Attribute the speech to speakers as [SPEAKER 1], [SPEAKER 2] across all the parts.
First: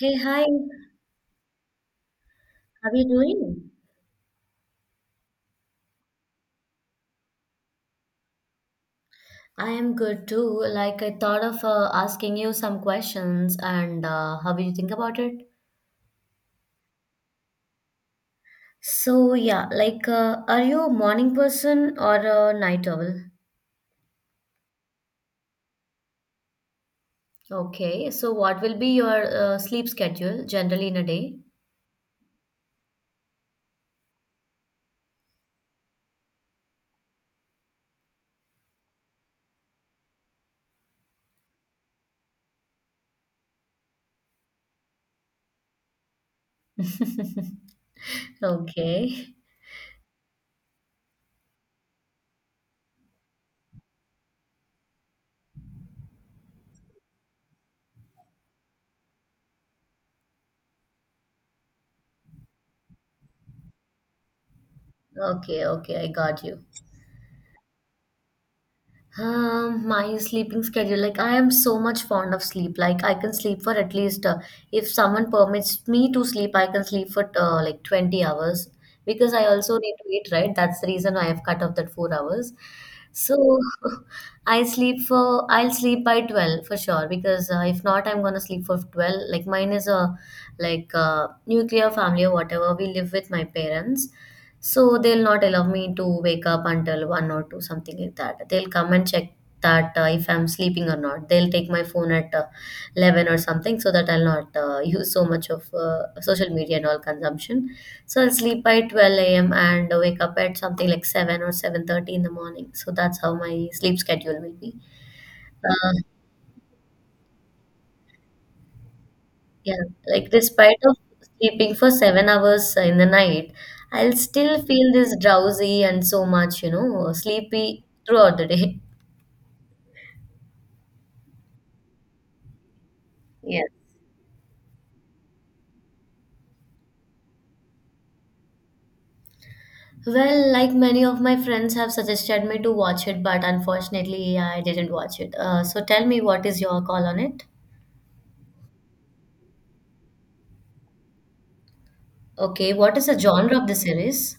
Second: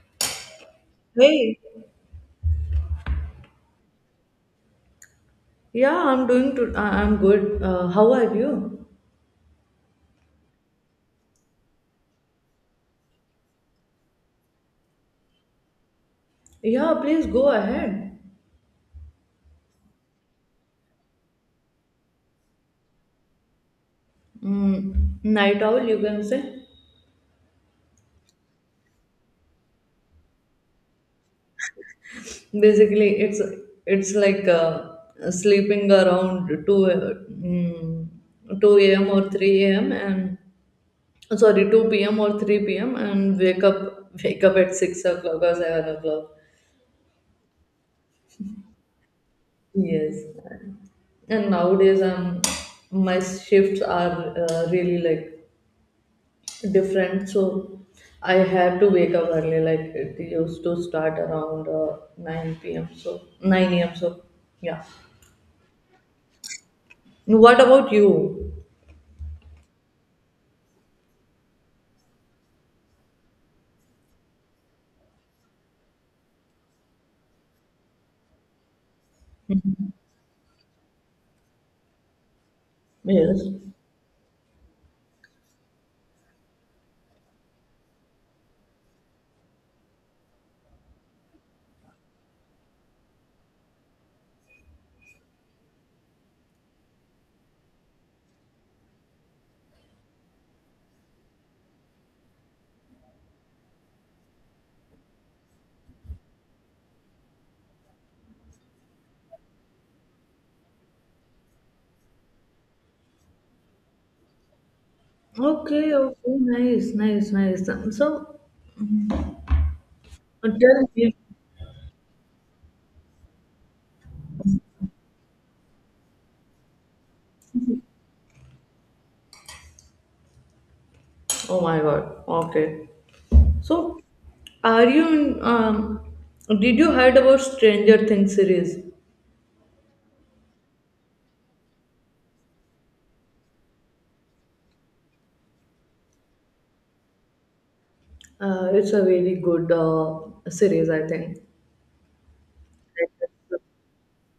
[SPEAKER 1] Hey, hi,
[SPEAKER 2] Hey,
[SPEAKER 1] how are you doing?
[SPEAKER 2] yeah, I'm doing to, I'm good. How are you?
[SPEAKER 1] I am good too. Like, I thought of asking you some questions, and how do you think about it?
[SPEAKER 2] Yeah, please go ahead.
[SPEAKER 1] So, yeah, like, are you a morning person or a night owl?
[SPEAKER 2] Mm, night owl, you can say.
[SPEAKER 1] Okay, so what will be your sleep schedule generally in a day?
[SPEAKER 2] Basically, it's like sleeping around 2 a.m. or 3 a.m. and sorry 2 p.m. or 3 p.m. and wake up at 6 o'clock or 7 o'clock.
[SPEAKER 1] Okay,
[SPEAKER 2] Yes, and nowadays my shifts are really like different, so I had to wake up early, like it used to start around 9 p.m, so 9 a.m, so yeah.
[SPEAKER 1] okay, okay, I got you.
[SPEAKER 2] What about you?
[SPEAKER 1] My sleeping schedule. Like I am so much fond of sleep. Like I can sleep for at least if someone permits me to sleep, I can sleep for like 20 hours because I also need to eat, right? That's the reason I have cut off that 4 hours.
[SPEAKER 2] Yes.
[SPEAKER 1] So I'll sleep by 12 for sure because if not, I'm gonna sleep for 12. Like mine is a like nuclear family or whatever. We live with my parents. So they'll not allow me to wake up until 1 or 2, something like that. They'll come and check that if I'm sleeping or not. They'll take my phone at 11 or something so that I'll not use so much of social media and all consumption. So I'll sleep by 12 a.m. and wake up at something like 7 or 7:30 in the morning. So that's how my sleep schedule will be.
[SPEAKER 2] Okay,
[SPEAKER 1] Uh,
[SPEAKER 2] okay, nice, nice, nice. So
[SPEAKER 1] Yeah, like despite
[SPEAKER 2] tell
[SPEAKER 1] of
[SPEAKER 2] me.
[SPEAKER 1] sleeping for 7 hours in the night, I'll still feel this drowsy and so much, you know, sleepy throughout the day.
[SPEAKER 2] Oh my god. Okay.
[SPEAKER 1] Yeah.
[SPEAKER 2] so are you in, um did you heard about Stranger Things series?
[SPEAKER 1] Well, like many of my friends have suggested me to watch it, but unfortunately, yeah, I didn't watch it. So tell me, what is your call on it?
[SPEAKER 2] It's a very good series, I think.
[SPEAKER 1] Okay, what is the genre of the series?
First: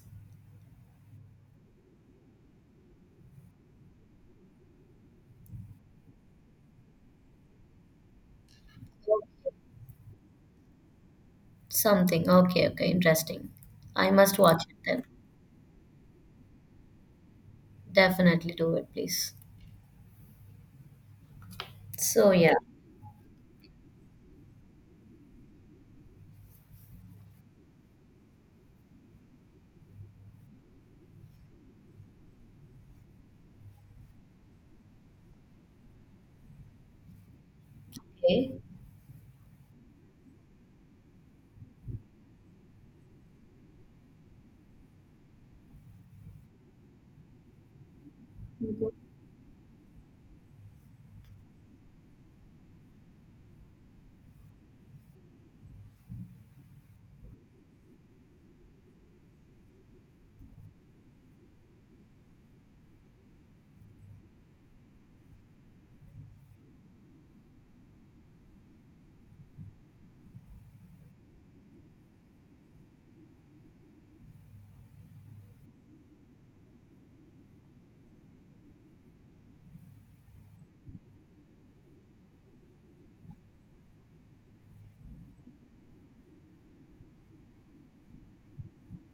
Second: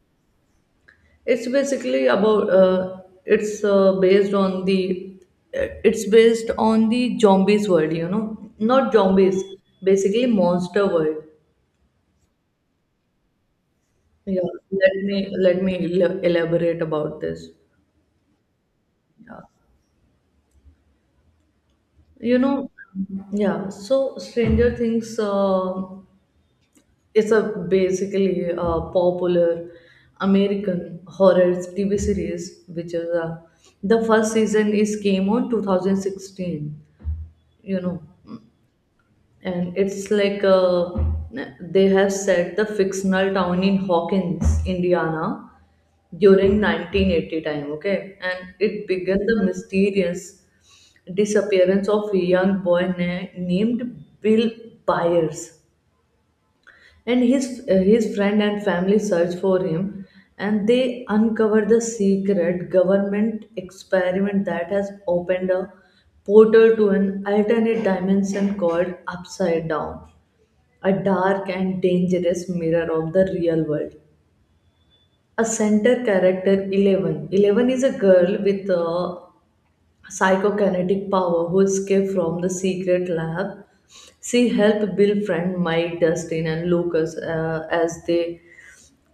[SPEAKER 2] It's basically about it's based on the zombies world, not zombies, basically monster world.
[SPEAKER 1] Something. Okay, okay, interesting. I must
[SPEAKER 2] Yeah,
[SPEAKER 1] watch it
[SPEAKER 2] let
[SPEAKER 1] then.
[SPEAKER 2] me let me el- elaborate about this.
[SPEAKER 1] Definitely do it, please.
[SPEAKER 2] Yeah.
[SPEAKER 1] So
[SPEAKER 2] You
[SPEAKER 1] yeah.
[SPEAKER 2] know, yeah, so Stranger Things is a basically a popular American horror TV series, which is the first season is came on 2016, you know.
[SPEAKER 1] Okay.
[SPEAKER 2] And it's like they have set the fictional town in Hawkins, Indiana, during 1980 time. Okay, and it began the mysterious disappearance of a young boy named Bill Byers, and his friend and family search for him, and they uncover the secret government experiment that has opened a portal to an alternate dimension called Upside Down, a dark and dangerous mirror of the real world. A center character, Eleven. Eleven is a girl with a psychokinetic power who escaped from the secret lab. She helped Bill friend Mike, Dustin, and Lucas as they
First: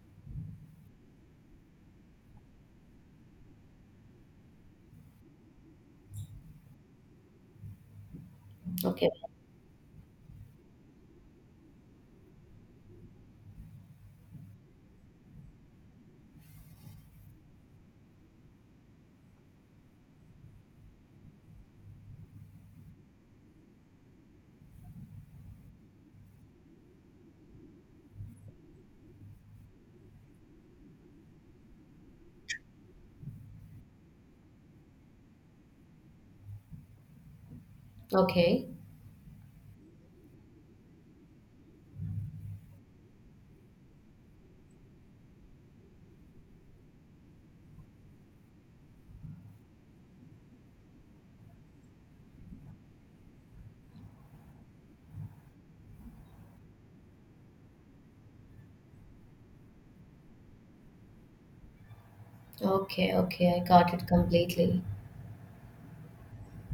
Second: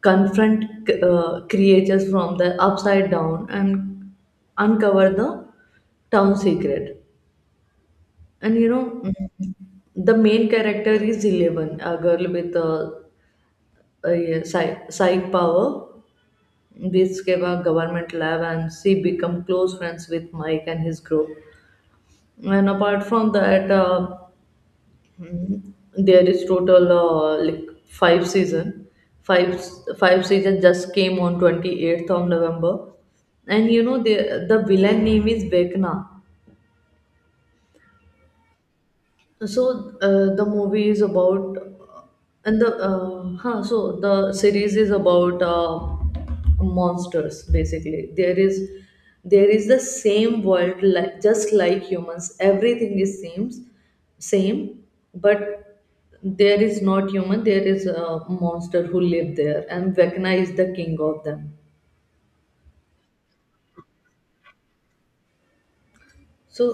[SPEAKER 2] confront creatures from the upside down and uncover the town secret. And
[SPEAKER 1] Okay.
[SPEAKER 2] the main character is Eleven, a girl with a yeah, Sai Power. We escaped our government lab and she become close friends with Mike and his group. And apart from that, mm, there is total like five season. Five five season just came on 28th of November, and the villain name is Vecna.
[SPEAKER 1] Okay.
[SPEAKER 2] So the movie is about, So the series is about monsters basically. There is the same world, like just like humans. Everything is seems same, but there is not human. There is a monster who live there, and Vecna is the king of them.
[SPEAKER 1] Okay, okay, I got it completely.
[SPEAKER 2] So,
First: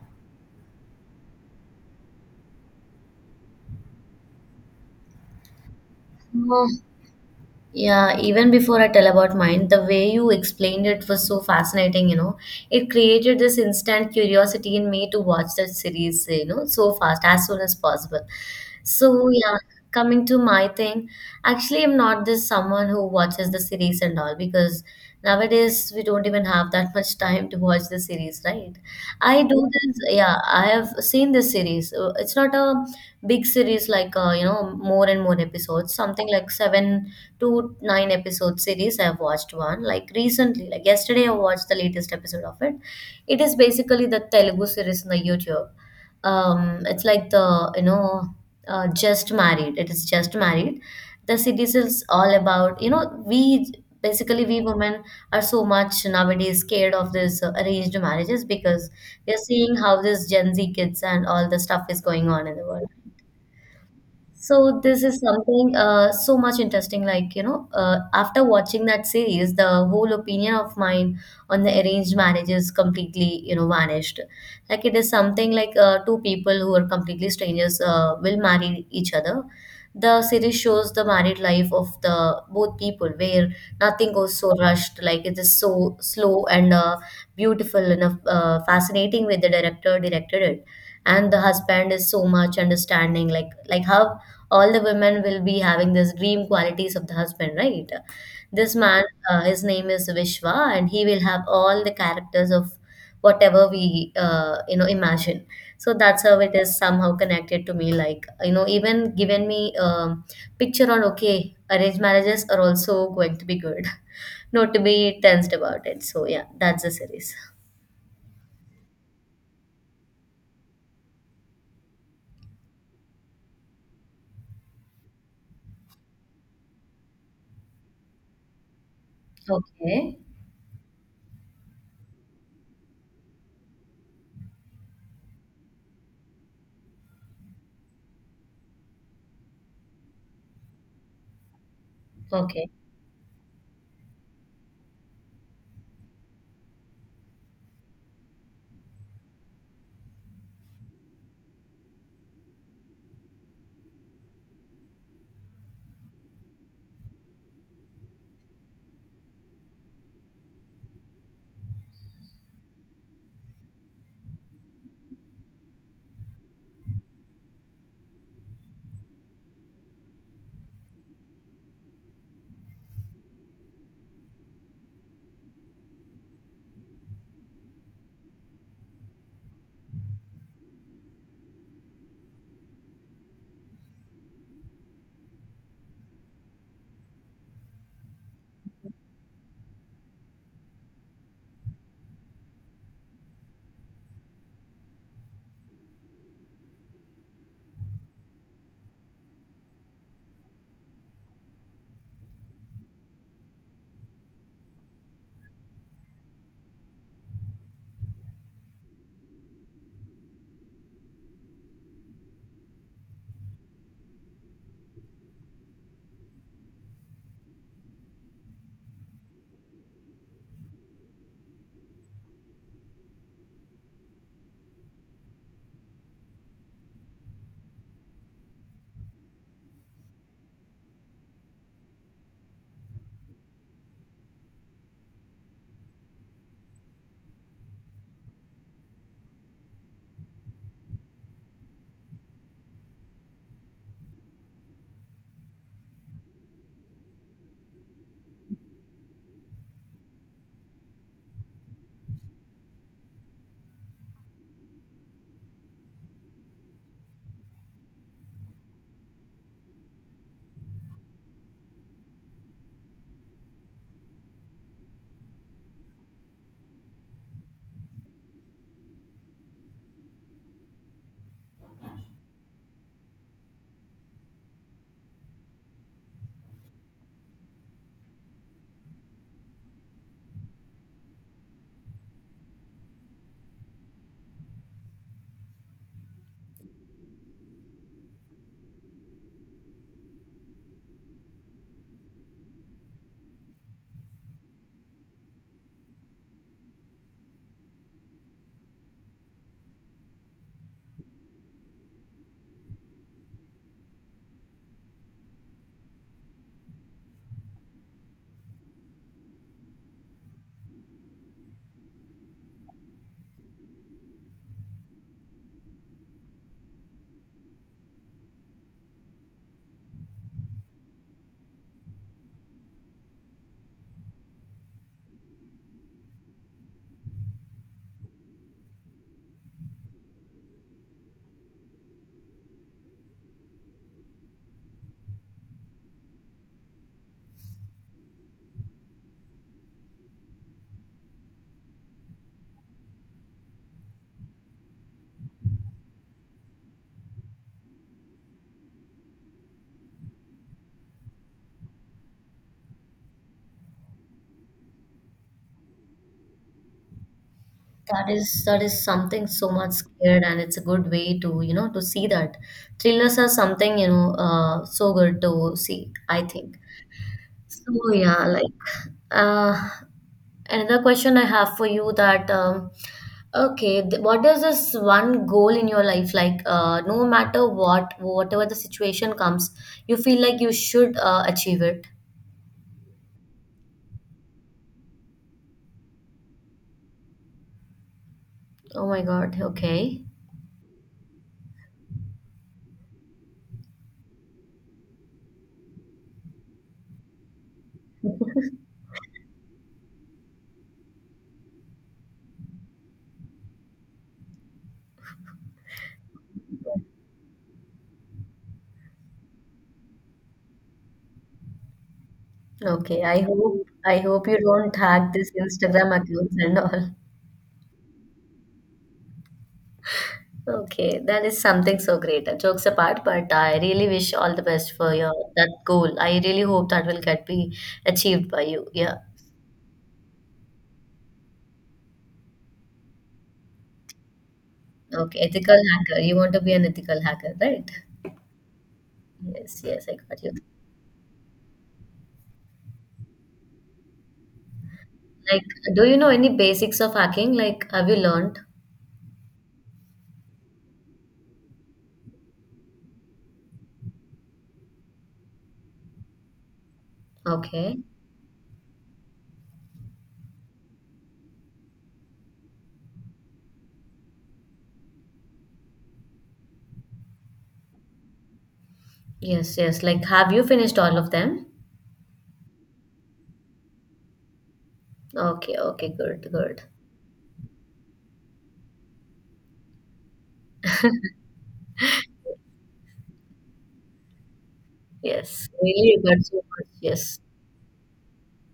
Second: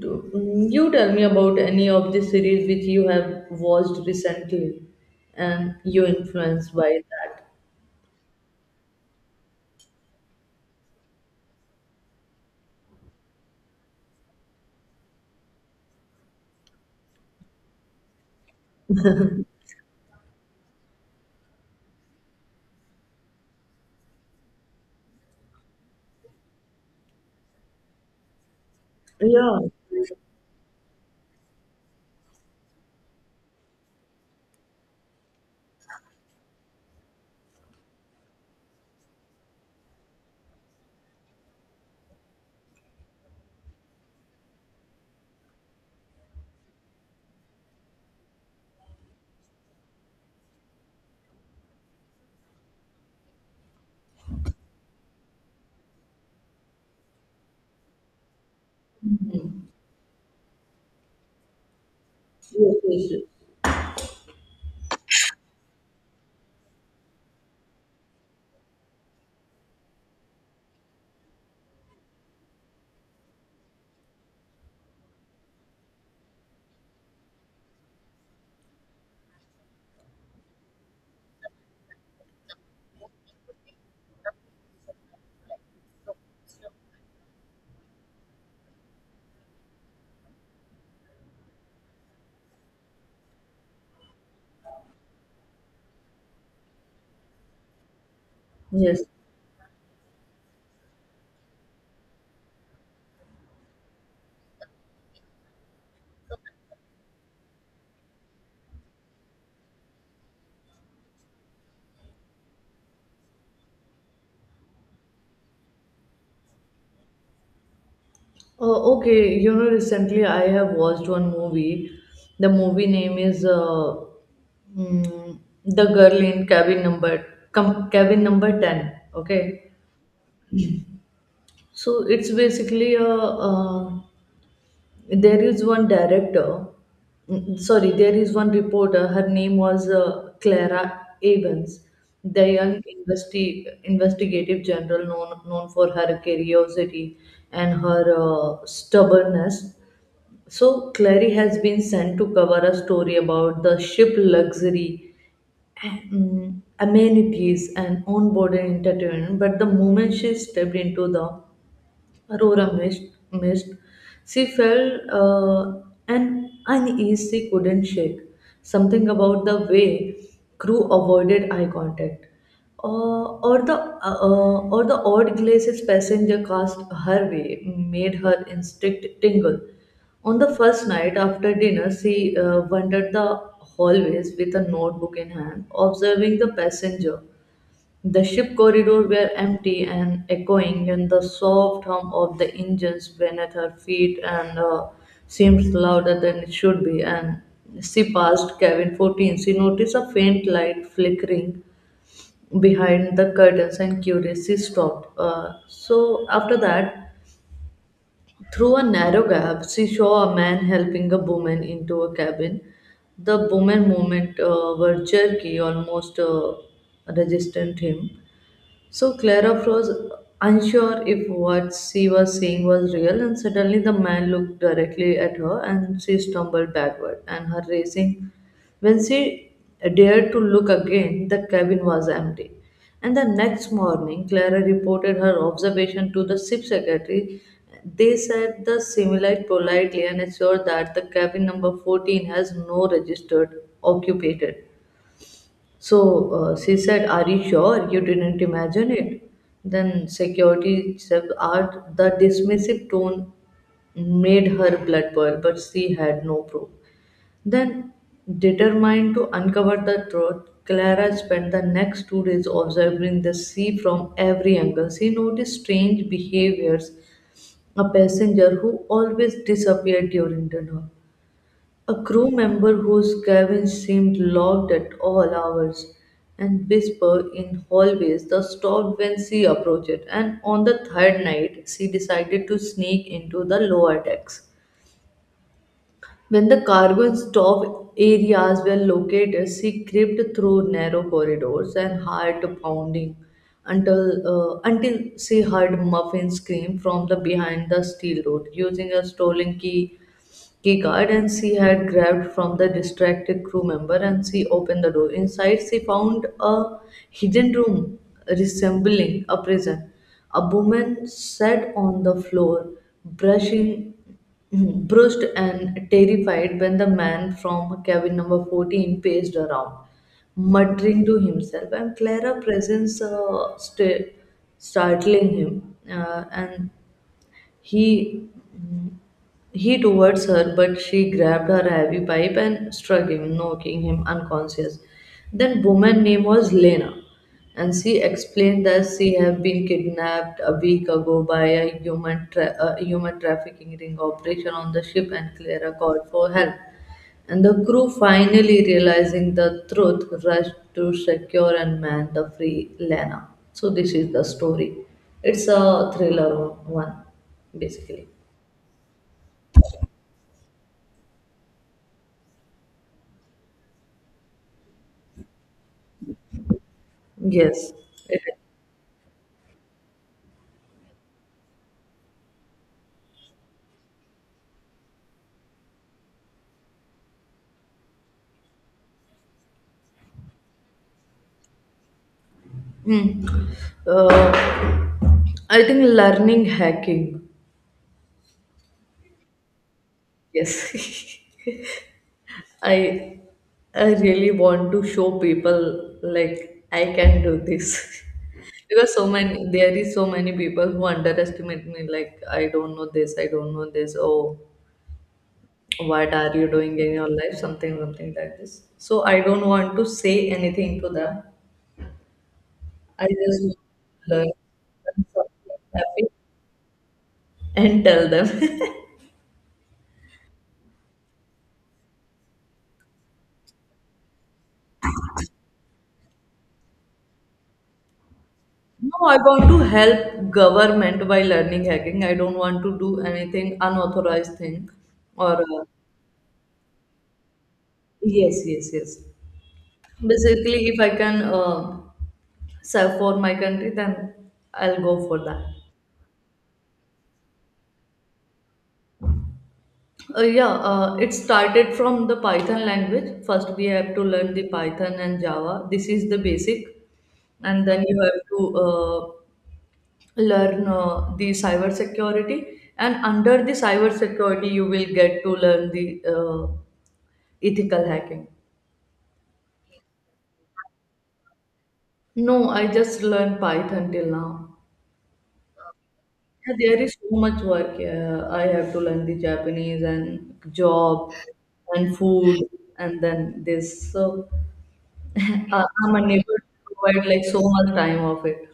[SPEAKER 2] you tell me about any of the series which you have watched recently and you
[SPEAKER 1] Uh,
[SPEAKER 2] influenced by that.
[SPEAKER 1] Yeah, even before I tell about mine, the way you explained it was so fascinating, you know. It created this instant curiosity in me to watch that series, you know, so fast, as soon as possible. So, yeah, coming to my thing, actually, I'm not this someone who watches the series and all because nowadays we don't even have that much time to watch the series, right? I
[SPEAKER 2] Yeah.
[SPEAKER 1] do this,
[SPEAKER 2] Yes,
[SPEAKER 1] yeah, I have seen this series. It's not a big series like, you know, more and more episodes, something like seven to nine episode series. I've watched one like recently, like yesterday, I watched the latest episode of it. It is basically the Telugu series on the YouTube. It's like the, you know, Just Married. It is Just Married, the cities is all about, you know, we basically we women are so much nowadays scared of this arranged marriages, because we are seeing how this gen z kids and all the stuff is going on in the
[SPEAKER 2] yes,
[SPEAKER 1] world.
[SPEAKER 2] yes.
[SPEAKER 1] So this is something so much interesting. Like, you know, after watching that series, the whole opinion of mine on the arranged marriage is completely, you know, vanished. Like it is something like two people who are completely strangers will marry each other. The series shows the married life of the both people where nothing goes so rushed. Like it is so slow and beautiful and fascinating way the director directed it, and the husband is so much understanding, like how all the women will be having this dream qualities of the husband, right? This
[SPEAKER 2] Yes.
[SPEAKER 1] man, his name is Vishwa, and he will have all the characters of whatever we you know imagine. So that's how it is somehow connected to me. Like you know, even given me picture on okay, arranged marriages are also going to be good, not to be tensed about it. So yeah, that's the series.
[SPEAKER 2] Okay, recently I have watched one movie. The movie name is mm, The Girl in Cabin Number 10. Okay.
[SPEAKER 1] Okay,
[SPEAKER 2] So it's basically there is one director, sorry, there is one reporter. Her name was Clara Evans, the
[SPEAKER 1] okay.
[SPEAKER 2] young investigative general, known for her curiosity and her stubbornness. So Clary has been sent to cover a story about the ship luxury amenities and onboard entertainment, but the moment she stepped into the Aurora missed. She felt an unease she couldn't shake. Something about the way crew avoided eye contact, or the odd glances passenger cast her way made her instinct tingle. On the first night after dinner, she wandered the hallways with a notebook in hand, observing the passenger. The ship corridors were empty and echoing, and the soft hum of the engines beneath her feet and seemed louder than it should be. And she passed cabin 14. She noticed a faint light flickering behind the curtains, and curious, she stopped. So after that, through a narrow gap, she saw a man helping a woman into a cabin. The woman movement were jerky, almost resistant him, so Clara froze, unsure if what she was seeing was real, and suddenly the man looked directly at her and she stumbled backward and her racing. When she dared to look again, the cabin was empty. And the next morning, Clara reported her observation to the ship secretary. They said the simulate politely and assured that the cabin number 14 has no registered occupant. So she said, "Are you sure you didn't imagine it?" Then security asked, the dismissive tone made her blood boil, but she had no proof. Then, determined to uncover the truth, Clara spent the next 2 days observing the sea from every angle. She noticed strange behaviors, a passenger who always disappeared during dinner, a crew member whose cabin seemed locked at all hours, and whispered in hallways that stopped when she approached it. And on the third night, she decided to sneak into the lower decks. When the cargo and stove areas were located, she crept through narrow corridors and heart pounding until she heard Muffin scream from the behind the steel door. Using a stolen key card and she had grabbed from the distracted crew member and she opened the door. Inside, she found a hidden room resembling a prison. A woman sat on the floor, brushing, brushed and terrified when the man from cabin number 14 paced around, muttering to himself. And Clara's presence startling him, and he he towards her, but she grabbed her heavy pipe and struck him, knocking him unconscious. Then woman name was Lena, and she explained that she had been kidnapped a week ago by a a human trafficking ring operation on the ship, and Clara called for help. And the crew, finally realizing the truth, rushed to secure and man the free Lena. So, this is the story. It's a thriller one, basically.
[SPEAKER 1] That is something so much scared, and it's a good way to, you know, to see that thrillers are something, you know, so good to see. I think
[SPEAKER 2] Yes.
[SPEAKER 1] so.
[SPEAKER 2] It
[SPEAKER 1] Yeah,
[SPEAKER 2] is.
[SPEAKER 1] like uh, another question I have for you, that okay, what is this one goal in your life? Like no matter what, whatever the situation comes, you feel like you should achieve it.
[SPEAKER 2] Hmm. Uh, I think learning hacking.
[SPEAKER 1] Oh my God. Okay.
[SPEAKER 2] Yes. I I really want to show people like I can do this. Because so many there is so many people who underestimate me, like I don't know this, I don't know this. Oh, what are you doing in your life, something something like this. So I don't want to say anything to them.
[SPEAKER 1] Okay.
[SPEAKER 2] I
[SPEAKER 1] I
[SPEAKER 2] just want
[SPEAKER 1] hope I
[SPEAKER 2] to
[SPEAKER 1] hope
[SPEAKER 2] learn
[SPEAKER 1] you don't hack this
[SPEAKER 2] something
[SPEAKER 1] Instagram
[SPEAKER 2] happy
[SPEAKER 1] accounts and all.
[SPEAKER 2] and tell them.
[SPEAKER 1] Okay, that is something so great. Jokes apart, but I really wish all the best for your that goal. I really hope that will get be achieved by you.
[SPEAKER 2] No,
[SPEAKER 1] Yeah.
[SPEAKER 2] I want to help government by learning hacking. I don't want to do anything unauthorized thing.
[SPEAKER 1] Okay,
[SPEAKER 2] Or
[SPEAKER 1] ethical hacker. You want to be an ethical hacker, right?
[SPEAKER 2] yes, yes, yes.
[SPEAKER 1] Yes, yes, I got you.
[SPEAKER 2] Basically, if I can serve for my country, then I'll go for that.
[SPEAKER 1] Like, do you know any basics of hacking? Like, have you learned?
[SPEAKER 2] Yeah, it started from the Python language. First, we have to learn the Python and Java. This is the basic, and
[SPEAKER 1] Okay.
[SPEAKER 2] then you have to learn the cyber security. And under the cyber security, you will get to learn the ethical hacking.
[SPEAKER 1] Yes, yes. Like, have you finished all of them?
[SPEAKER 2] No, I just learned Python till now.
[SPEAKER 1] Okay, okay, good,
[SPEAKER 2] Yeah,
[SPEAKER 1] good.
[SPEAKER 2] there is so much work. I have to learn the Japanese and job and food and then this. So.
[SPEAKER 1] Yes. Really,
[SPEAKER 2] I'm
[SPEAKER 1] you got
[SPEAKER 2] unable
[SPEAKER 1] so
[SPEAKER 2] to
[SPEAKER 1] much.
[SPEAKER 2] provide
[SPEAKER 1] Yes.
[SPEAKER 2] like so much time of it.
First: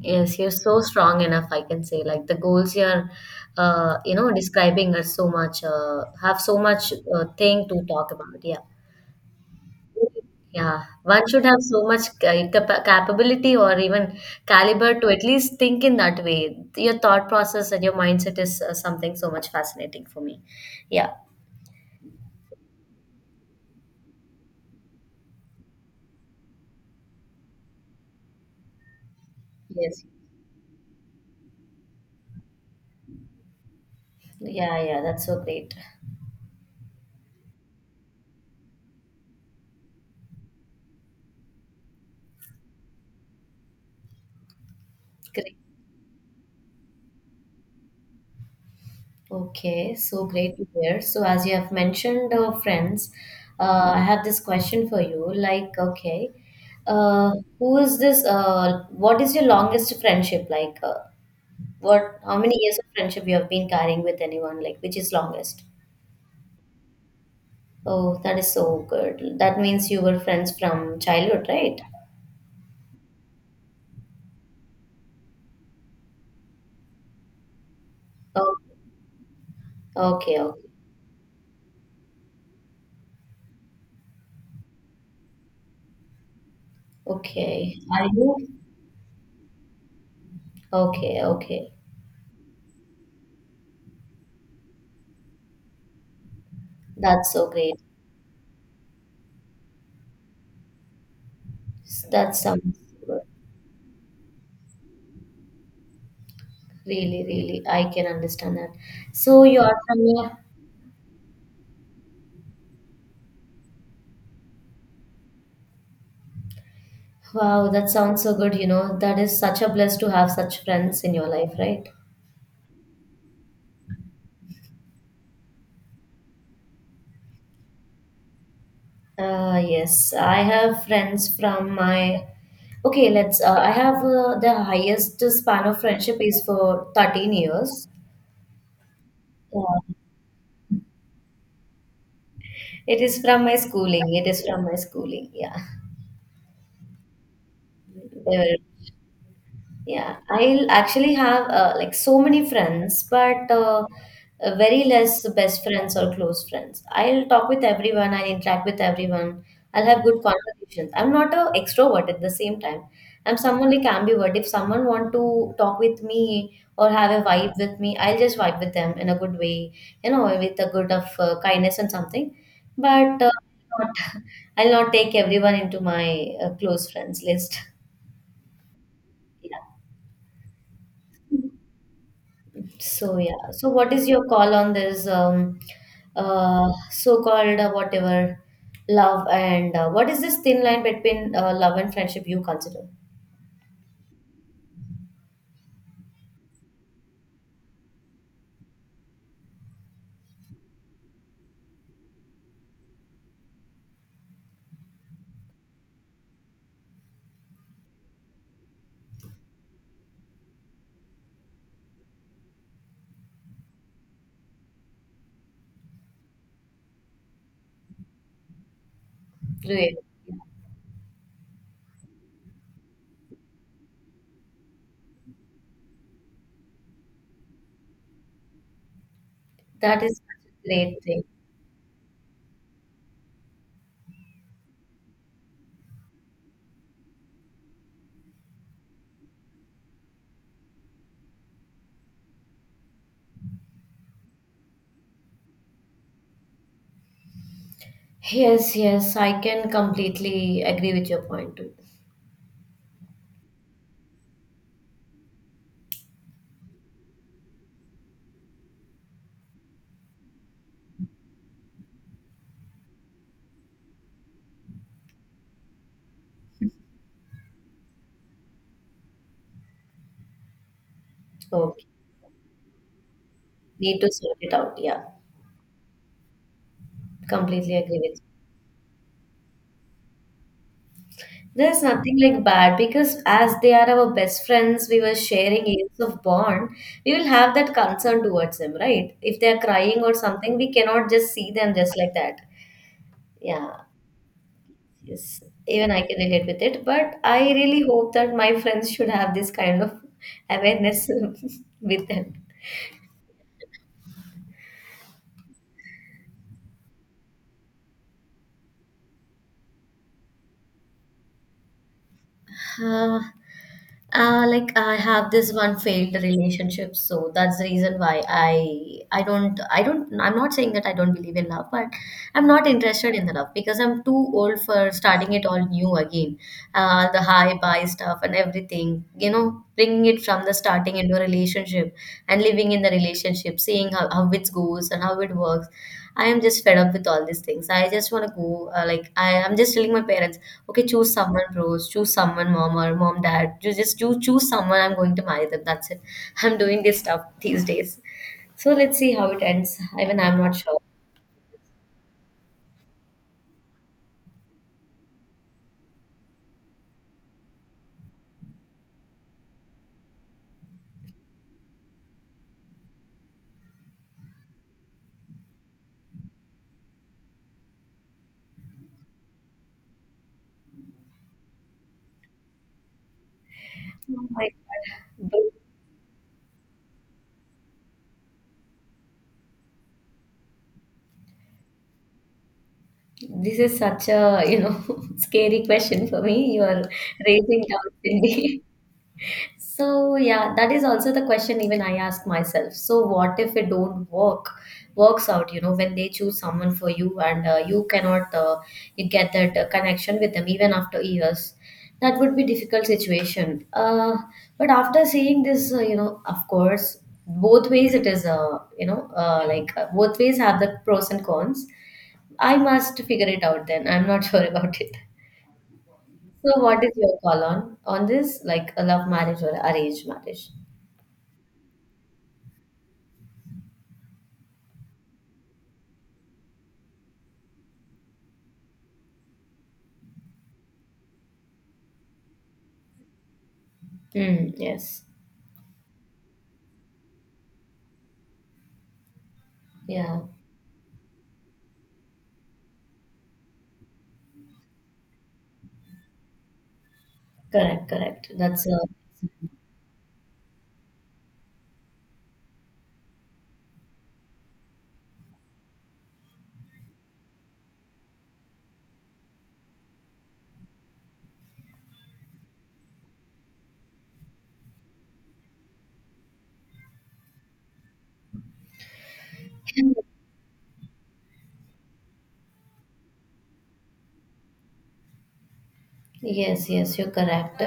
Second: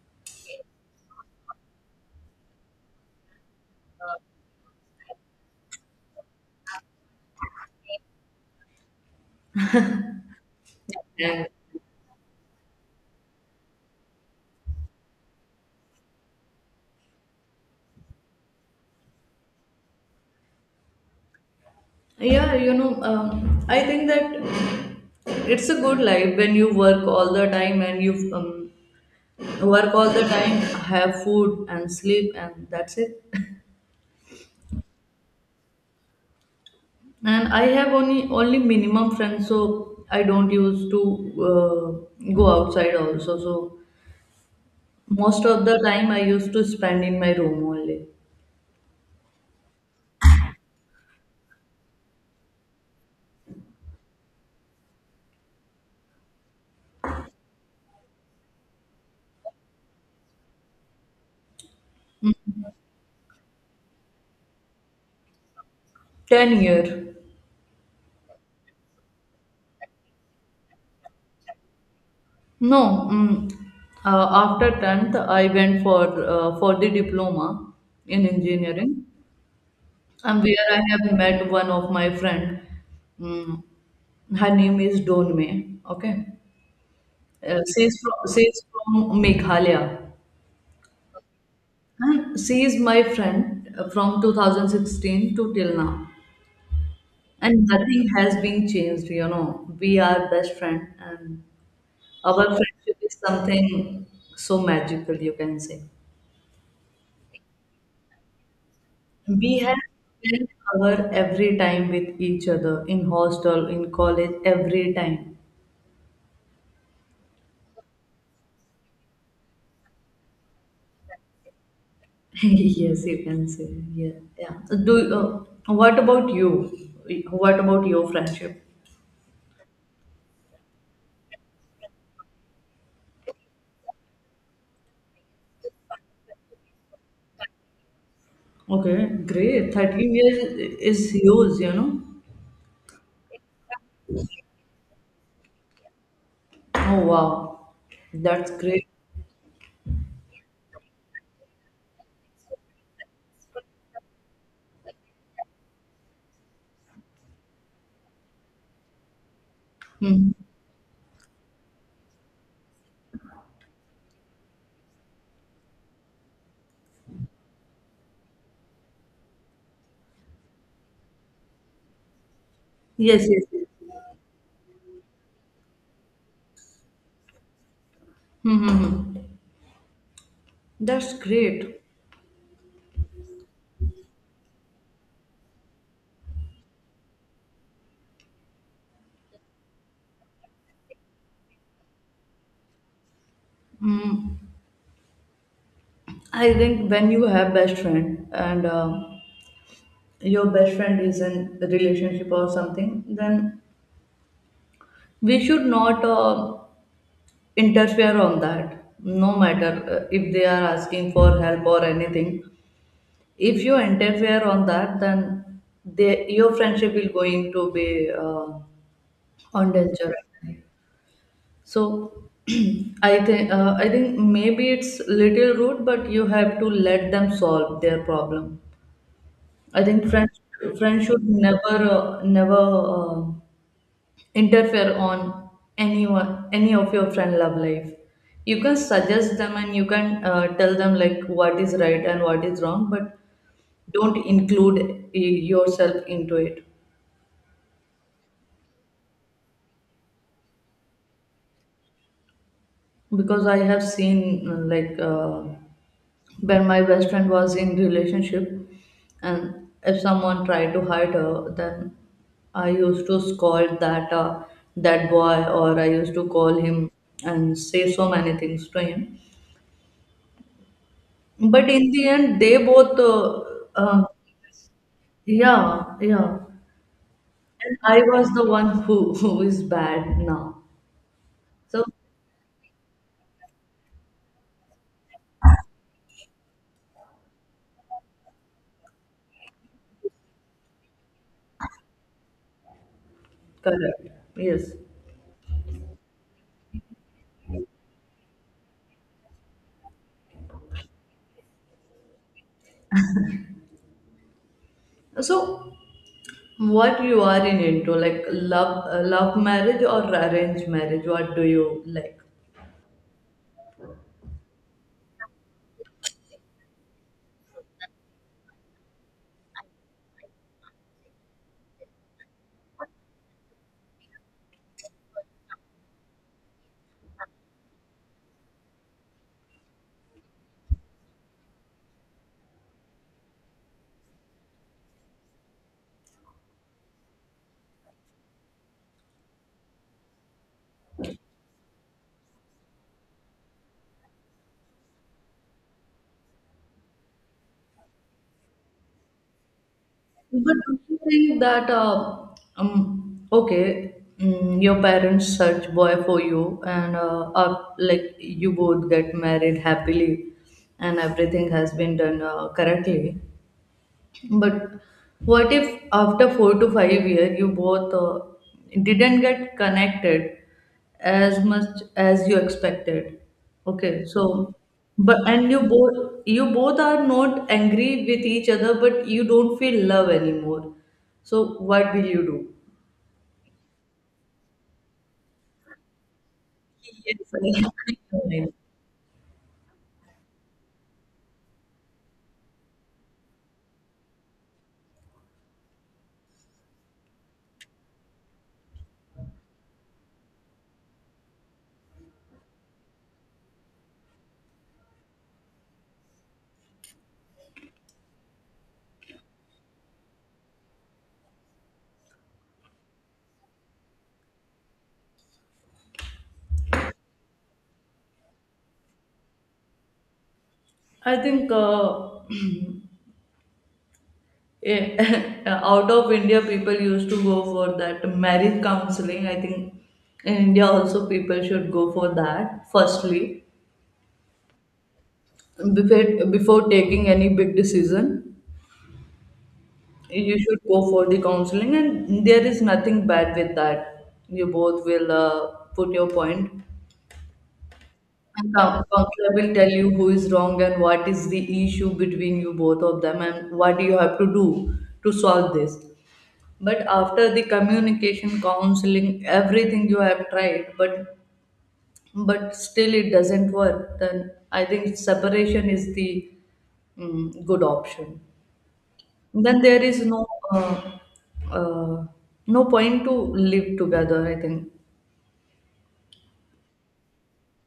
[SPEAKER 1] Yes, you're so strong enough, I can say. Like the goals you're, you know, describing are so much, have so much thing to talk about. Yeah. Yeah. One should
[SPEAKER 2] And
[SPEAKER 1] have so much capability or even caliber to at least think in that way. Your thought process and your mindset is something so much fascinating for me. Yeah.
[SPEAKER 2] yeah, I think that it's a good life when you work all the time and you work
[SPEAKER 1] Yes.
[SPEAKER 2] all the time, have food and sleep, and that's it.
[SPEAKER 1] Yeah, yeah. That's so great.
[SPEAKER 2] And I have only minimum friends, so I don't used to go outside also. So most
[SPEAKER 1] Great.
[SPEAKER 2] of the time I used to spend in my room only.
[SPEAKER 1] Okay, so great to hear. So, as you have mentioned, friends, I have this question for you. Like, okay, uh, who is this? What is your longest friendship? Like, what? How many years of friendship you have been carrying with anyone? Like, which is longest?
[SPEAKER 2] 10 year.
[SPEAKER 1] Oh, that is so good. That means you were friends from childhood, right?
[SPEAKER 2] No, after 10th, I went for the diploma in
[SPEAKER 1] Oh,
[SPEAKER 2] engineering,
[SPEAKER 1] okay,
[SPEAKER 2] and
[SPEAKER 1] okay,
[SPEAKER 2] where I have met one of my friend. Mm, Her name is Donme. Okay,
[SPEAKER 1] okay.
[SPEAKER 2] she's
[SPEAKER 1] Are
[SPEAKER 2] from
[SPEAKER 1] you?
[SPEAKER 2] she's from Meghalaya,
[SPEAKER 1] Okay, okay.
[SPEAKER 2] and she is my friend from 2016 to till now.
[SPEAKER 1] That's so
[SPEAKER 2] And
[SPEAKER 1] great.
[SPEAKER 2] nothing has been changed. We are best friend, and
[SPEAKER 1] That's
[SPEAKER 2] our
[SPEAKER 1] some.
[SPEAKER 2] friendship is something so magical, you can say.
[SPEAKER 1] Really, really, I can understand that. So
[SPEAKER 2] We
[SPEAKER 1] you
[SPEAKER 2] have
[SPEAKER 1] are from your,
[SPEAKER 2] spent hour every time with each other in hostel, in college, every time.
[SPEAKER 1] wow, that sounds so good, you know. That is such a bless to have such friends in your life, right?
[SPEAKER 2] Yes, you can say. Yeah, yeah. Do What about you? What about your friendship?
[SPEAKER 1] Yes, I have friends from my, okay, let's I have the highest span of friendship is for 13 years.
[SPEAKER 2] Okay, great.
[SPEAKER 1] Yeah.
[SPEAKER 2] 13 years is huge.
[SPEAKER 1] It is from my schooling. It is from my schooling. Yeah.
[SPEAKER 2] Oh wow,
[SPEAKER 1] They were.
[SPEAKER 2] that's great.
[SPEAKER 1] Yeah, I'll actually have like so many friends, but very less best friends or close friends. I'll talk with everyone, I'll interact with everyone, I'll have good
[SPEAKER 2] Hmm.
[SPEAKER 1] conversations. I'm not a extrovert at the same time. I'm someone like ambivert. If someone want to talk with me or have a vibe with me, I'll just vibe with them in a good way, you know, with a good of kindness and something. But
[SPEAKER 2] Yes, yes, yes.
[SPEAKER 1] not, I'll not take everyone into my close friends list. Yeah.
[SPEAKER 2] That's great.
[SPEAKER 1] So yeah. So what is your call on this so-called whatever love and what is this thin line between love and friendship you consider?
[SPEAKER 2] Mm. I think when you have best friend and your best friend is in a relationship or something, then we should not interfere on that, no matter if they are asking for help or anything. If you interfere on that then your friendship will going to be on
[SPEAKER 1] Great.
[SPEAKER 2] danger. So I think maybe it's little rude but you have to let them solve their problem. I
[SPEAKER 1] That
[SPEAKER 2] think
[SPEAKER 1] is
[SPEAKER 2] friends
[SPEAKER 1] such a
[SPEAKER 2] friends
[SPEAKER 1] great thing.
[SPEAKER 2] should never interfere on anyone, any of your friend love life. You can suggest them and you can tell them like what is right and what is wrong, but don't include yourself into it.
[SPEAKER 1] Yes, yes, I can completely agree with your point too.
[SPEAKER 2] Because I have seen when my best friend was in relationship and if someone tried to hurt her, then I used to scold that boy, or I used to call him and say so many things to him. But
[SPEAKER 1] Okay.
[SPEAKER 2] in the end, they both,
[SPEAKER 1] Need
[SPEAKER 2] uh,
[SPEAKER 1] to sort it out. Yeah.
[SPEAKER 2] yeah, yeah.
[SPEAKER 1] Completely
[SPEAKER 2] And
[SPEAKER 1] agree
[SPEAKER 2] I
[SPEAKER 1] with.
[SPEAKER 2] was the one who, who is bad now.
[SPEAKER 1] There's
[SPEAKER 2] So,
[SPEAKER 1] nothing like bad, because as they are our best friends, we were sharing years of bond. We will have that concern towards them, right? If they are crying or something, we cannot just see them just like that. Yeah,
[SPEAKER 2] correct. Yes.
[SPEAKER 1] yes. Even I can relate with it, but I really hope that my friends should have this kind of awareness with them.
[SPEAKER 2] So, what you are in into, like love, love marriage or arranged marriage? What do you like?
[SPEAKER 1] uh, like I have this one failed relationship, so that's the reason why I don't, I'm not saying that I don't believe in love, but I'm not interested in the love because I'm too old for starting it all new again. The high buy stuff and everything, you know, bringing it from the starting into a relationship and living in the relationship, seeing how it goes and how it works. I am just fed up with all these things. I just want to go. Like I'm just telling my parents, okay, choose someone, bros. Choose someone, dad. You just you choose someone. I'm going to marry them. That's it. I'm doing this stuff these days. So let's see how it ends. Even I'm not
[SPEAKER 2] But do
[SPEAKER 1] sure.
[SPEAKER 2] you think that, okay, mm, your parents search boy for you and like you both get married happily and everything has been done correctly. But what if after 4 to 5 year you both didn't get connected as much as you expected? Okay,
[SPEAKER 1] Oh my
[SPEAKER 2] so but
[SPEAKER 1] God. Bro,
[SPEAKER 2] and you both are not angry with each other, but you don't feel love anymore. So what will you do?
[SPEAKER 1] this is such a, you know, scary question for me. You are
[SPEAKER 2] Yes,
[SPEAKER 1] raising doubts in
[SPEAKER 2] I
[SPEAKER 1] me. So yeah, that is also the question even I ask myself. So what if it don't work, works out? You know, when they choose someone for you and you cannot you get that connection with them even after years, that would be difficult situation. But after seeing this, you know, of course, both ways it is. You know, like both ways have the pros and cons. I must figure it out. Then I'm not sure about it. So what is your call on this, like a love marriage or arranged marriage?
[SPEAKER 2] I think out of India, people used to go for that marriage counseling. I think in India also people should go for that. Firstly,
[SPEAKER 1] Mm, yes.
[SPEAKER 2] before taking any big decision,
[SPEAKER 1] Yeah.
[SPEAKER 2] you should go for the counseling, and there is nothing bad with that. You both will put your point.
[SPEAKER 1] Correct. Correct.
[SPEAKER 2] And
[SPEAKER 1] That's
[SPEAKER 2] counselor will tell you who is wrong and what is the issue between you both of them, and what you have to do to solve this. But after the communication counseling everything you have tried, but still it doesn't work, then I think separation is the, mm, good option. Then there is no uh, uh, no point to live together, I think.
[SPEAKER 1] yes. Yes. You're correct.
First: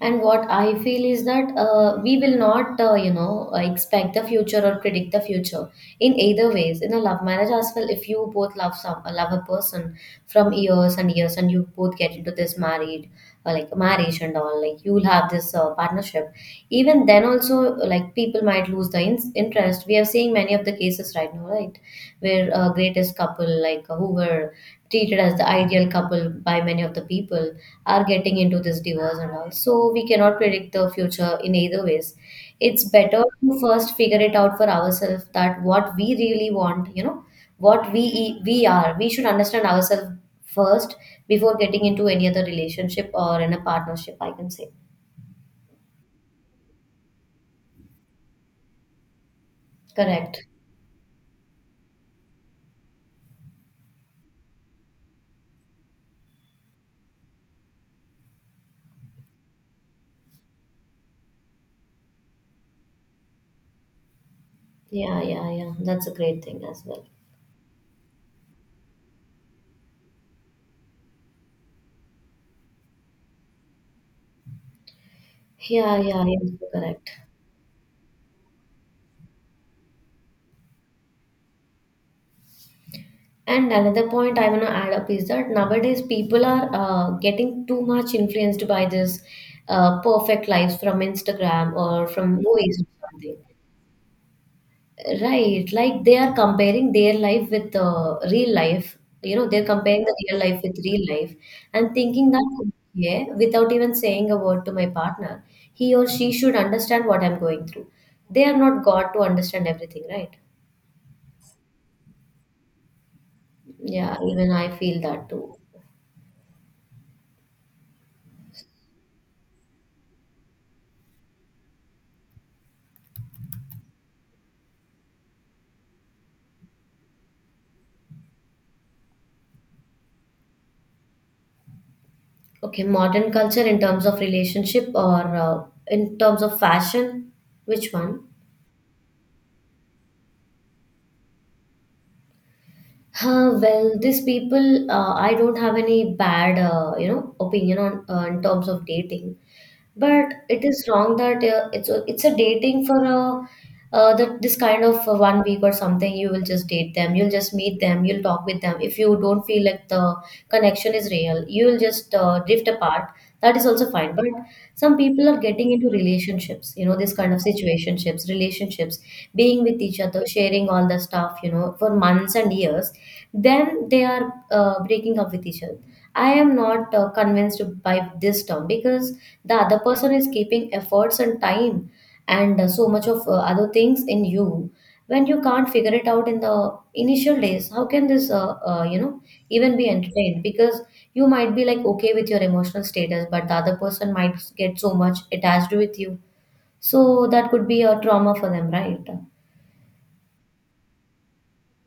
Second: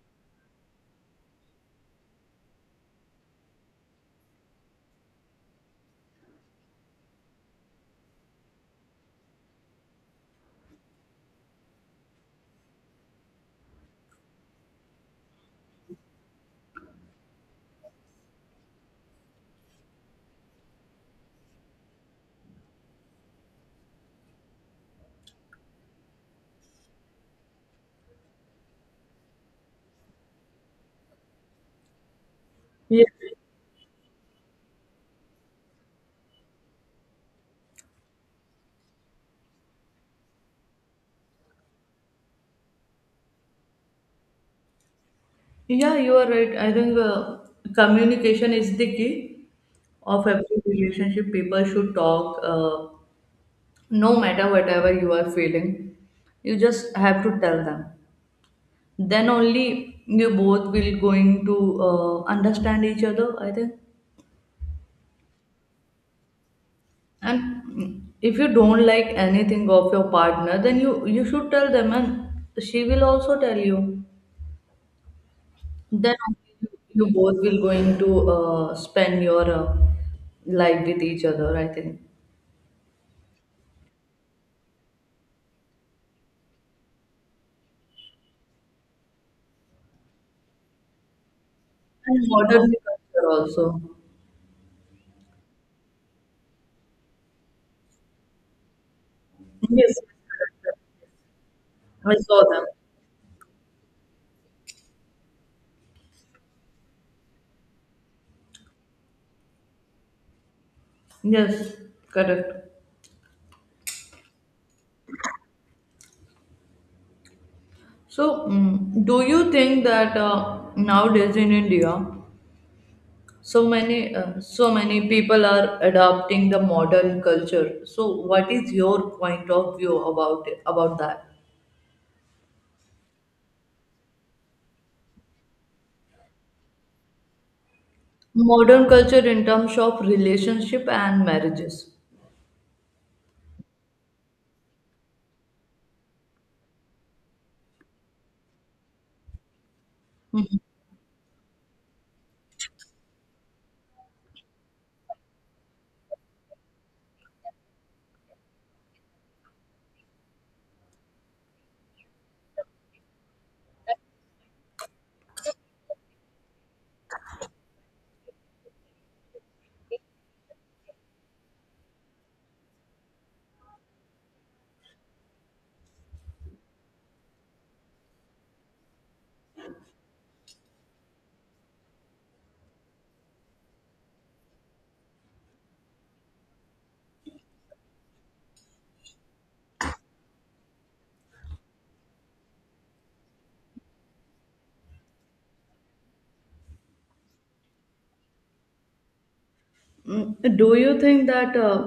[SPEAKER 1] And what I feel is that we will not, expect the future or predict the future in either ways. In a love marriage as well, if you both love a person from years and years, and you both get into this married like marriage and all, like you will have this partnership. Even then also, like people might lose the interest. We are seeing many of the cases right now, right, where greatest couple, like who were treated as the ideal couple by many of the people, are getting into this divorce and all. So we cannot predict the future in either ways. It's
[SPEAKER 2] Yeah,
[SPEAKER 1] better to first figure it out for ourselves that what we really want, you know, what we e, we are we should understand ourselves first before getting into any other relationship or in a partnership, I can say.
[SPEAKER 2] yeah, you are right. I think communication is the key of
[SPEAKER 1] Correct.
[SPEAKER 2] every relationship. People should talk, no matter whatever you are feeling. You just have to tell them. Then only you both will going to understand each other, I think.
[SPEAKER 1] Yeah, yeah, yeah. That's a great thing as well.
[SPEAKER 2] And, mm, if you don't like anything of your partner then you should tell them and she will also tell you.
[SPEAKER 1] Yeah,
[SPEAKER 2] Then
[SPEAKER 1] yeah, yeah,
[SPEAKER 2] only you
[SPEAKER 1] correct.
[SPEAKER 2] both will going to spend your life with each other, I think.
[SPEAKER 1] And another point I want to add up is that nowadays people are getting too much influenced by this perfect lives from Instagram or
[SPEAKER 2] And
[SPEAKER 1] from
[SPEAKER 2] modern
[SPEAKER 1] movies or
[SPEAKER 2] culture
[SPEAKER 1] something.
[SPEAKER 2] also.
[SPEAKER 1] Right, like they are comparing their life with real life. You know, they're
[SPEAKER 2] Yes,
[SPEAKER 1] comparing the real life with real life and
[SPEAKER 2] I
[SPEAKER 1] thinking
[SPEAKER 2] saw them.
[SPEAKER 1] that, yeah, without even saying a word to my partner, he or she should understand what I'm going through. They are not God to understand everything, right?
[SPEAKER 2] Yes, correct.
[SPEAKER 1] Yeah, even I feel that too.
[SPEAKER 2] So, mm, do you think that, nowadays in India, so many people are adopting the modern culture, so what is your point of view about that?
[SPEAKER 1] Okay, modern culture in terms of relationship or in terms of fashion, which one?
[SPEAKER 2] Modern culture in terms of relationship and marriages.
[SPEAKER 1] Huh, well, these people, I don't have any bad, opinion on in terms of dating. But it is wrong that it's a dating for a that this kind of 1 week or something. You will just date them. You'll just meet them. You'll talk with them. If you don't feel like the connection is real, you will just drift apart. That is also fine. But some people are getting into relationships. You know, this kind of situationships, relationships, being with each other, sharing all the stuff. You know, for months and years. Then they are breaking up with each other. I am not convinced by this term, because the other person is keeping efforts and time and so much of other things in you. When you can't figure it out in the initial days, how can this even be entertained? Because you might be like okay with your emotional status, but the other person might get so much attached with you. So that could be a trauma for them, right?
[SPEAKER 2] Mm, do you think that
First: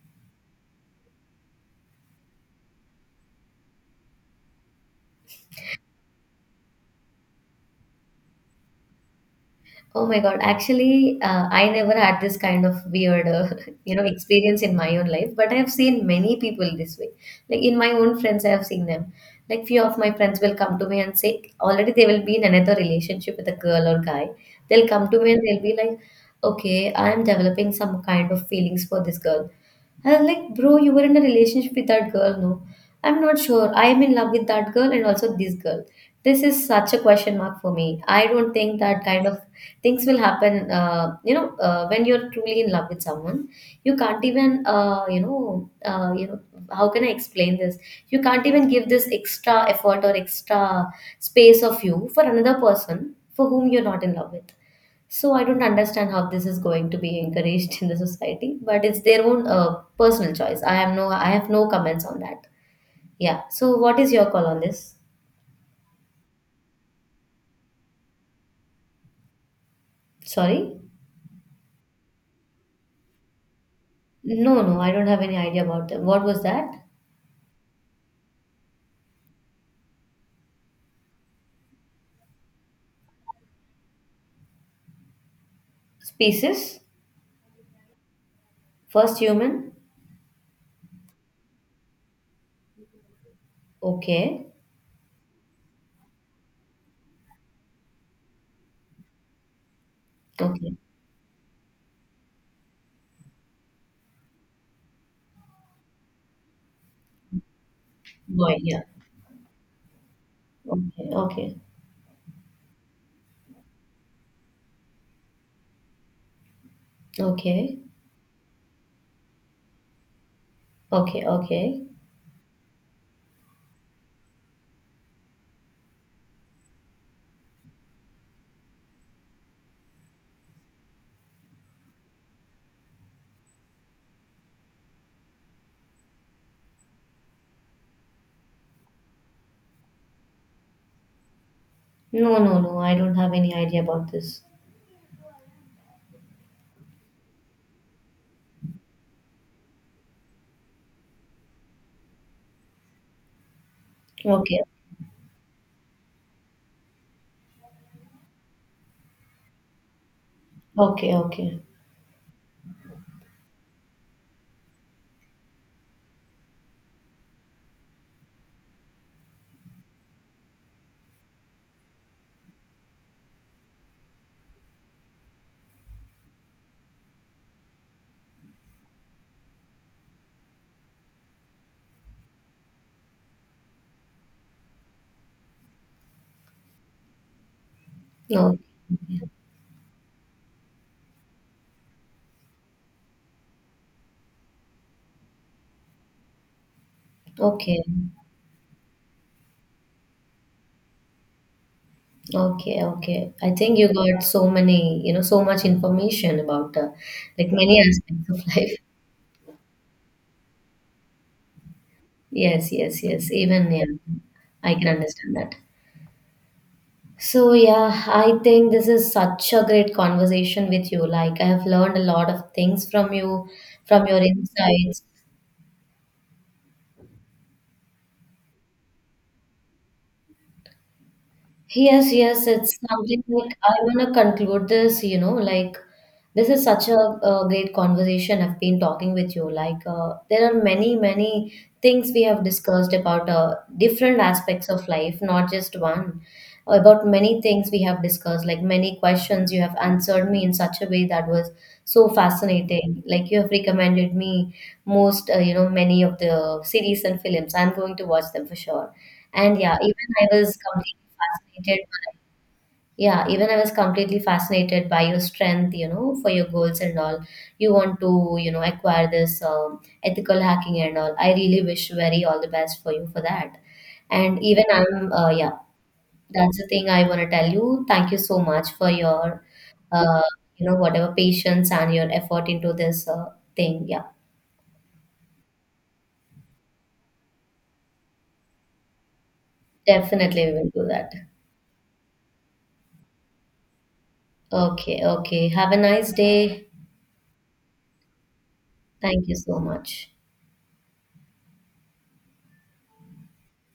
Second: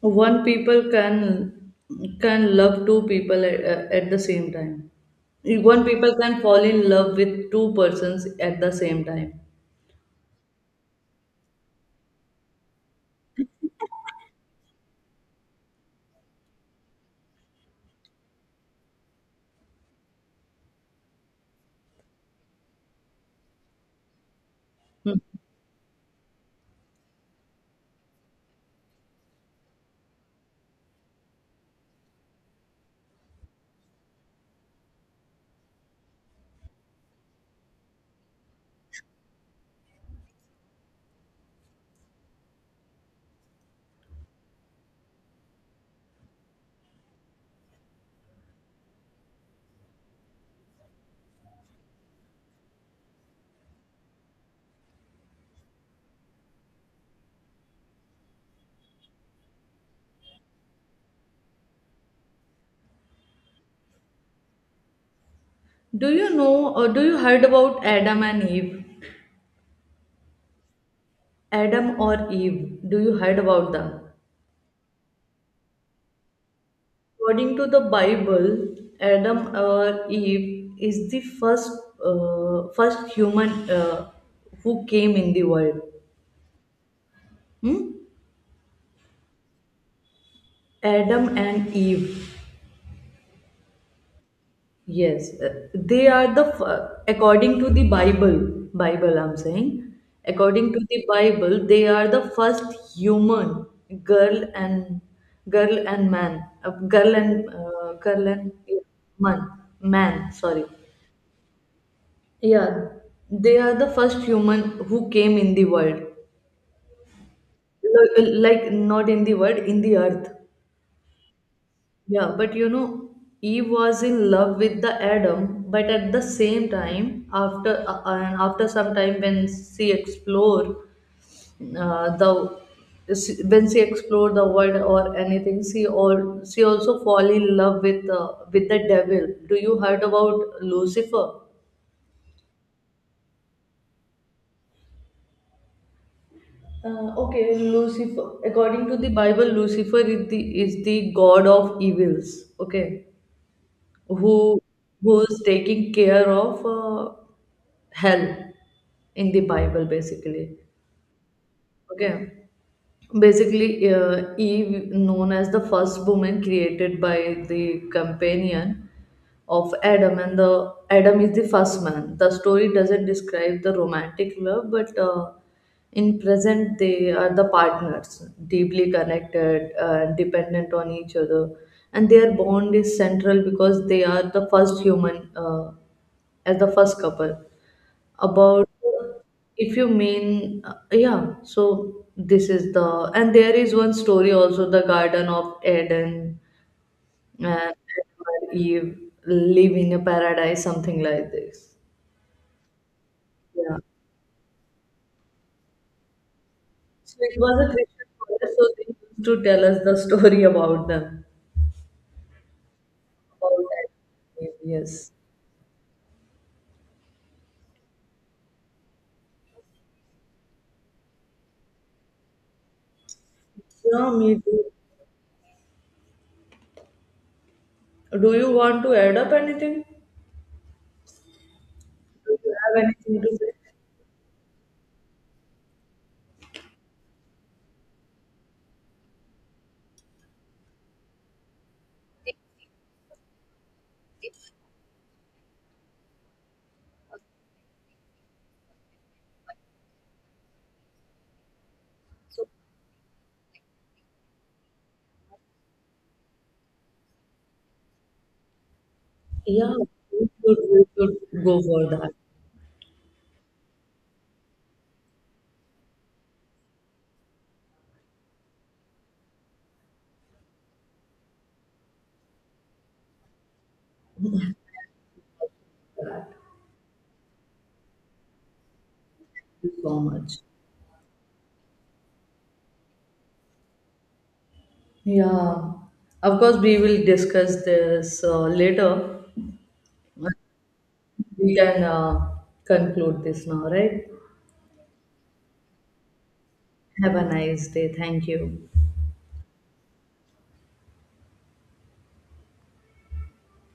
[SPEAKER 2] one people can love two people at the same time? One people can fall in love with two persons at the same time?
[SPEAKER 1] Oh my God. Actually, I never had this kind of weird, experience in my own life, but I have seen many people this way. Like in my own friends, I have seen them. Like few of my friends will come to me and say, already they will be in another relationship with a girl or guy. They'll come to me and they'll be like, okay, I'm developing some kind of feelings for this girl. And I'm like, bro, you were in a relationship with that girl, no? I'm not sure. I am in love with that girl and also this girl. This is such a question mark for me. I don't think that kind of things will happen. When you're truly in love with someone, you can't even, how can I explain this? You can't even give this extra effort or extra space of you for another person for whom you're not in love with. So I don't understand how this is going to be encouraged in the society, but it's their own personal choice. I have no comments on that. Yeah. So what is your call on this?
[SPEAKER 2] Do you know or do you heard about Adam and Eve?
[SPEAKER 1] Sorry.
[SPEAKER 2] Adam or Eve? Do you heard about them?
[SPEAKER 1] No, no, I don't have any idea about them. What was that?
[SPEAKER 2] According to the Bible, Adam or Eve is the first first human who came in the world.
[SPEAKER 1] Species?
[SPEAKER 2] Hmm?
[SPEAKER 1] First human?
[SPEAKER 2] Adam and Eve.
[SPEAKER 1] Okay.
[SPEAKER 2] Yes, they are the according to the Bible, I'm saying, according
[SPEAKER 1] Okay.
[SPEAKER 2] to the Bible, they are the first human girl and girl and man, girl and girl and
[SPEAKER 1] Boy, yeah.
[SPEAKER 2] man, man, sorry.
[SPEAKER 1] Okay, okay,
[SPEAKER 2] Yeah, they are the first human who came in the world.
[SPEAKER 1] okay,
[SPEAKER 2] L- like not in the world, in the earth.
[SPEAKER 1] okay, okay.
[SPEAKER 2] Yeah, but you know, Eve was in love with the Adam, but at the same time, after and after some time when she explored uh, the when she explored the world or anything, she also fall in love with the devil. Do you heard about Lucifer?
[SPEAKER 1] No, no, no, I don't have any idea about this.
[SPEAKER 2] Okay, Lucifer. According to the Bible, Lucifer is the god of evils. Okay, who
[SPEAKER 1] Okay,
[SPEAKER 2] who's taking care of hell in the Bible basically.
[SPEAKER 1] okay, okay.
[SPEAKER 2] Okay, basically, Eve known as the first woman created by the companion of Adam, and the Adam is the first man. The story doesn't describe the romantic love, but in present they are the partners, deeply connected and dependent on each other, and their bond is central because they are the first human, as the first couple.
[SPEAKER 1] No,
[SPEAKER 2] About, if you mean, yeah. So this is the, and there is one story also, the Garden of Eden, and
[SPEAKER 1] okay.
[SPEAKER 2] Adam and Eve live in a paradise, something like this.
[SPEAKER 1] Okay, okay. I
[SPEAKER 2] Yeah,
[SPEAKER 1] think you got so many, so much information about
[SPEAKER 2] so it
[SPEAKER 1] like
[SPEAKER 2] was a
[SPEAKER 1] many
[SPEAKER 2] Christian
[SPEAKER 1] aspects of
[SPEAKER 2] college, so
[SPEAKER 1] life.
[SPEAKER 2] they used to tell us the story about them,
[SPEAKER 1] Yes, yes, yes.
[SPEAKER 2] about Adam
[SPEAKER 1] Even yeah,
[SPEAKER 2] and Eve,
[SPEAKER 1] I can
[SPEAKER 2] yes.
[SPEAKER 1] understand that. So yeah, I think this is such a great conversation with you. Like I have learned a lot of things from you, from
[SPEAKER 2] Yeah,
[SPEAKER 1] your
[SPEAKER 2] me too.
[SPEAKER 1] insights.
[SPEAKER 2] Do you want to add up anything?
[SPEAKER 1] Yes,
[SPEAKER 2] Do
[SPEAKER 1] yes,
[SPEAKER 2] you
[SPEAKER 1] it's
[SPEAKER 2] have anything
[SPEAKER 1] something
[SPEAKER 2] to say?
[SPEAKER 1] like I want to conclude this, you know, like this is such a, great conversation I've been talking with you. Like, there are many, many things we have discussed about different aspects of life, not just one, about many things we have discussed, like many questions you have answered me in such a way that was so fascinating. Like you have recommended me most, many of the series and films. I'm going to watch them for sure. And
[SPEAKER 2] Yeah,
[SPEAKER 1] yeah, even I was
[SPEAKER 2] we
[SPEAKER 1] completely
[SPEAKER 2] should go
[SPEAKER 1] fascinated
[SPEAKER 2] for that. Thank
[SPEAKER 1] by yeah, even I was completely fascinated by your strength, you know, for your goals and all. You want to, you know, acquire this ethical hacking and all. I really wish very all the best for you for that. And even yeah, that's the thing I want to tell you. Thank you so much for your,
[SPEAKER 2] you so
[SPEAKER 1] uh,
[SPEAKER 2] much.
[SPEAKER 1] whatever patience and your effort into this thing. Yeah,
[SPEAKER 2] Yeah, of course, we will discuss this later.
[SPEAKER 1] definitely we will do that.
[SPEAKER 2] We can conclude this now, right?
[SPEAKER 1] Okay, okay. Have a nice day.
[SPEAKER 2] Have a nice day. Thank you.
[SPEAKER 1] Thank you so much.